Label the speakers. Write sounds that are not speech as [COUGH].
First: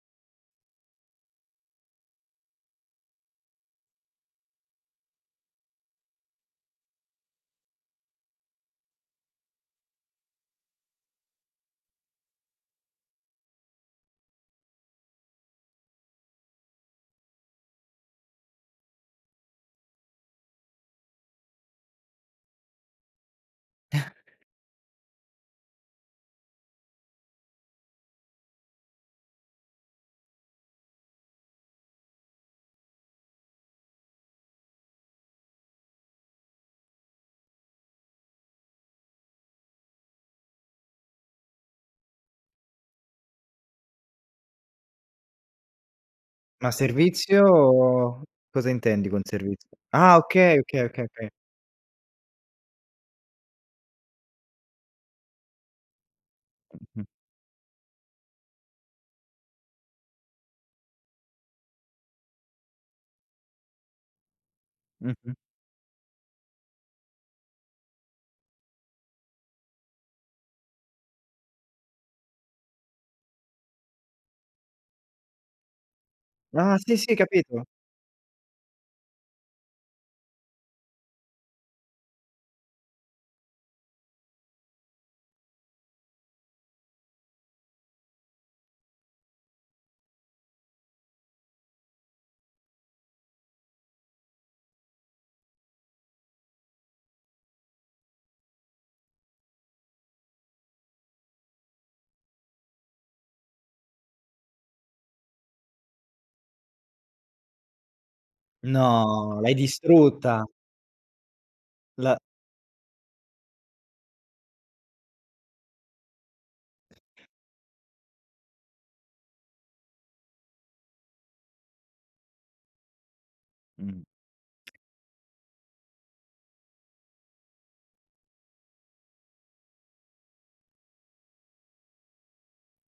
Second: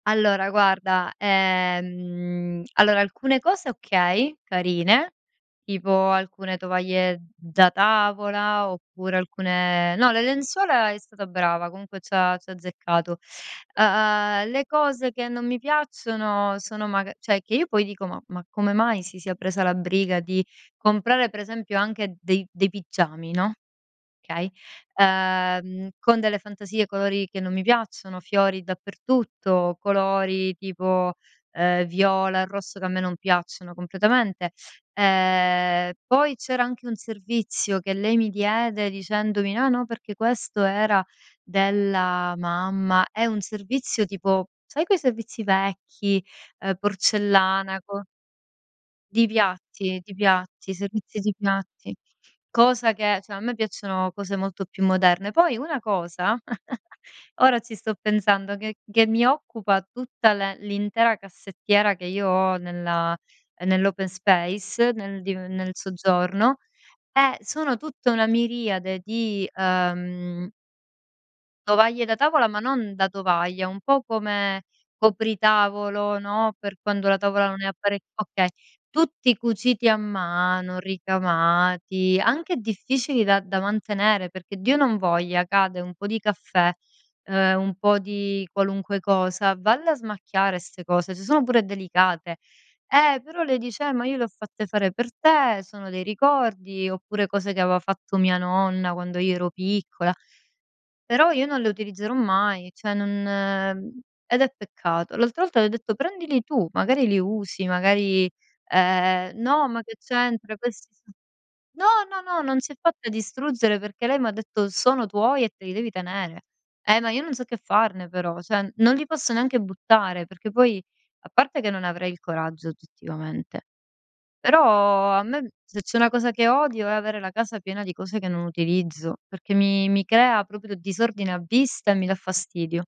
Speaker 1: Allora guarda, ehm allora alcune cose okay, carine, tipo alcune tovaglie da tavola oppure alcune no, le lenzuola è stata brava, comunque c'ha c'ha azzeccato, uhm, le cose che non mi piacciono sono maga cioè, che io poi dico, ma ma come mai si sia presa la briga di comprare per esempio anche dei dei pigiami, no,
Speaker 2: [CHUCKLES]
Speaker 1: okay, uhm, con delle fantasie, colori che non mi piacciono, fiori dappertutto, colori tipo, uhm, viola e rosso, che a me non piacciono completamente, ehm, poi c'era anche un servizio che lei mi diede dicendomi: "No no, perché questo era della mamma." È un servizio tipo, sai quei servizi vecchi,
Speaker 2: Ma
Speaker 1: uhm, porcellana, co
Speaker 2: servizio cosa intendi con
Speaker 1: Di
Speaker 2: servizio?
Speaker 1: piatti, di
Speaker 2: Ah, okay,
Speaker 1: piatti,
Speaker 2: okay, okay,
Speaker 1: servizi
Speaker 2: okay.
Speaker 1: di piatti, cosa che cioè, a me piacciono cose molto più moderne. Poi una cosa, [GIGGLES]
Speaker 2: Mh-mh.
Speaker 1: ora ci sto pensando, che che mi occupa tutta l l'intera cassettiera che io ho nella nell' open space, nel
Speaker 2: Mh-mh.
Speaker 1: div nel soggiorno, è sono tutta una miriade di, uhm tovaglie da tavola, ma non da tovaglia, un po' come copritavolo, no,
Speaker 2: Ah,
Speaker 1: per
Speaker 2: sì,
Speaker 1: quando
Speaker 2: sì
Speaker 1: la tavola non
Speaker 2: capito.
Speaker 1: è appare okay, tutti cuciti a mano, ricamati, anche difficili da da mantenere, perché Dio non voglia, cade un po' di caffè, uhm, un po' di qualunque cosa, valle a smacchiare 'ste cose, se sono pure delicate. Eh però lei dice: "Eh ma io le ho fatte fare per te, sono dei ricordi." Oppure cose che aveva fatto mia nonna, quando io ero piccola, però io non le utilizzerò mai, cioè, non ed è peccato. L'altra volta le ho detto: "Prendili tu, magari li usi, magari, ehm"
Speaker 2: No, l'hai
Speaker 1: "No, ma che
Speaker 2: distrutta.
Speaker 1: c'entra, questi son" no,
Speaker 2: L
Speaker 1: no, no, non si è fatta distruggere, perché lei m'ha detto: "Sono tuoi e te li devi tenere." Eh, ma io non so che farne però, cioè non li posso neanche buttare perché poi a parte che non avrei il coraggio, oggettivamente,
Speaker 2: Mh.
Speaker 1: però a me se c'è una cosa che odio è avere la casa piena di cose che non utilizzo, perché mi mi crea proprio disordine a vista e mi dà fastidio.